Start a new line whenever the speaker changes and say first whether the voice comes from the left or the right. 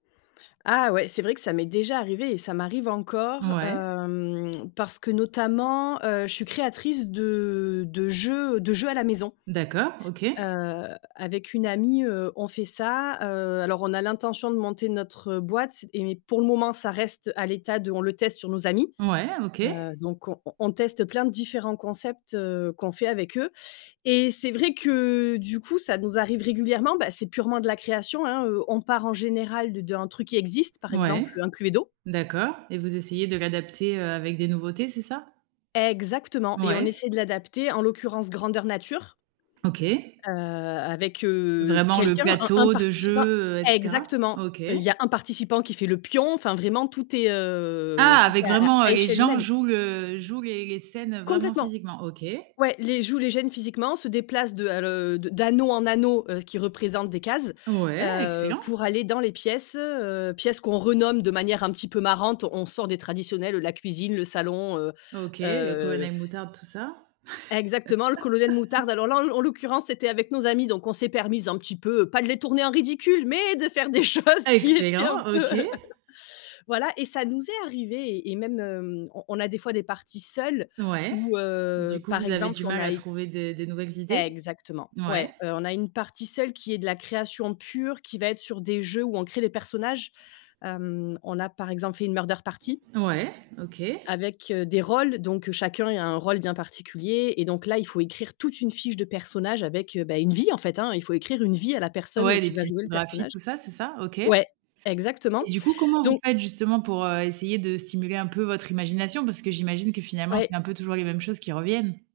left: Ah ouais, c'est vrai que ça m'est déjà arrivé et ça m'arrive encore,
right: Ouais.
left: hem, parce que notamment, heu, je suis créatrice de de jeux, heu, de jeux à la maison.
right: D'accord, OK.
left: Heu, avec une amie, heu, on fait ça heu alors on a l'intention de monter notre boîte et pour le moment, ça reste à l'état de on le teste sur nos amis.
right: Ouais, OK.
left: Heu, donc on on teste plein de différents concepts, heu, qu'on fait avec eux et c'est vrai que du coup, ça nous arrive régulièrement. Bah c'est purement de la création hein, heu, on part en général d'un truc qui existe, par
right: Ouais.
left: exemple, heu, un Cluedo.
right: D'accord, et vous essayez de l'adapter, heu, avec des nouveautés, c'est ça?
left: Exactement! Et on
right: Ouais.
left: essaie de l'adapter, en l'occurrence grandeur nature
right: OK.
left: heu, avec, heu,
right: Vraiment, le
left: quelqu'un, un un
right: plateau de
left: participant
right: jeu, heu, et cetera?
left: exactement.
right: OK.
left: Heu, il y a un participant qui fait le pion, enfin, vraiment, tout est, heu,
right: Ah!
left: tout
right: Avec
left: est à
right: vraiment, heu,
left: à
right: les
left: échelle
right: gens
left: humaine.
right: jouent le jouent les les scènes, vraiment,
left: Complètement.
right: physiquement? OK.
left: Ouais, les jouent, les gênent physiquement, se déplacent de à le d'anneau en anneau, heu, qui représentent des cases,
right: Ouais,
left: heu,
right: excellent!
left: pour aller dans les pièces. Heu, pièces qu'on renomme de manière un petit peu marrante. On sort des traditionnels, heu, la cuisine, le salon, heu
right: OK, heu,
left: heu
right: Colonel Moutarde, tout ça.
left: Exactement, le Colonel Moutarde. Alors là en l'o en l'occurrence, c'était avec nos amis donc on s'est permises un petit peu, heu, pas de les tourner en ridicule, mais de faire des choses qui étaient un
right: Excellent!
left: peu
right: OK.
left: voilà et ça nous est arrivé et et même, on on a des fois des parties seules
right: Ouais.
left: où, heu,
right: Du coup,
left: par
right: vous avez du
left: exemple, on
right: mal à
left: a eu
right: trouver de des nouvelles idées?
left: exactement,
right: Ouais.
left: ouais. Heu, on a une partie seule, qui est de la création pure, qui va être sur des jeux où on crée des personnages. Hem, on a, par exemple, fait une murder party.
right: Ouais, OK.
left: avec, heu, des rôles, donc heu, chacun a un rôle bien particulier et donc là il faut écrire toute une fiche de personnages avec, heu, bah une vie en fait hein! Il faut écrire une vie à la personne
right: Ouais, les
left: qui va jouer le
right: typographies,
left: personnage.
right: tout ça, c'est ça? OK.
left: Ouais
right: Et
left: exactement
right: du coup, comment vous
left: donc
right: faites, justement, pour, heu, essayer de stimuler un peu votre imagination? Parce que, j'imagine, que finalement,
left: Ouais.
right: c'est un peu toujours les mêmes choses qui reviennent.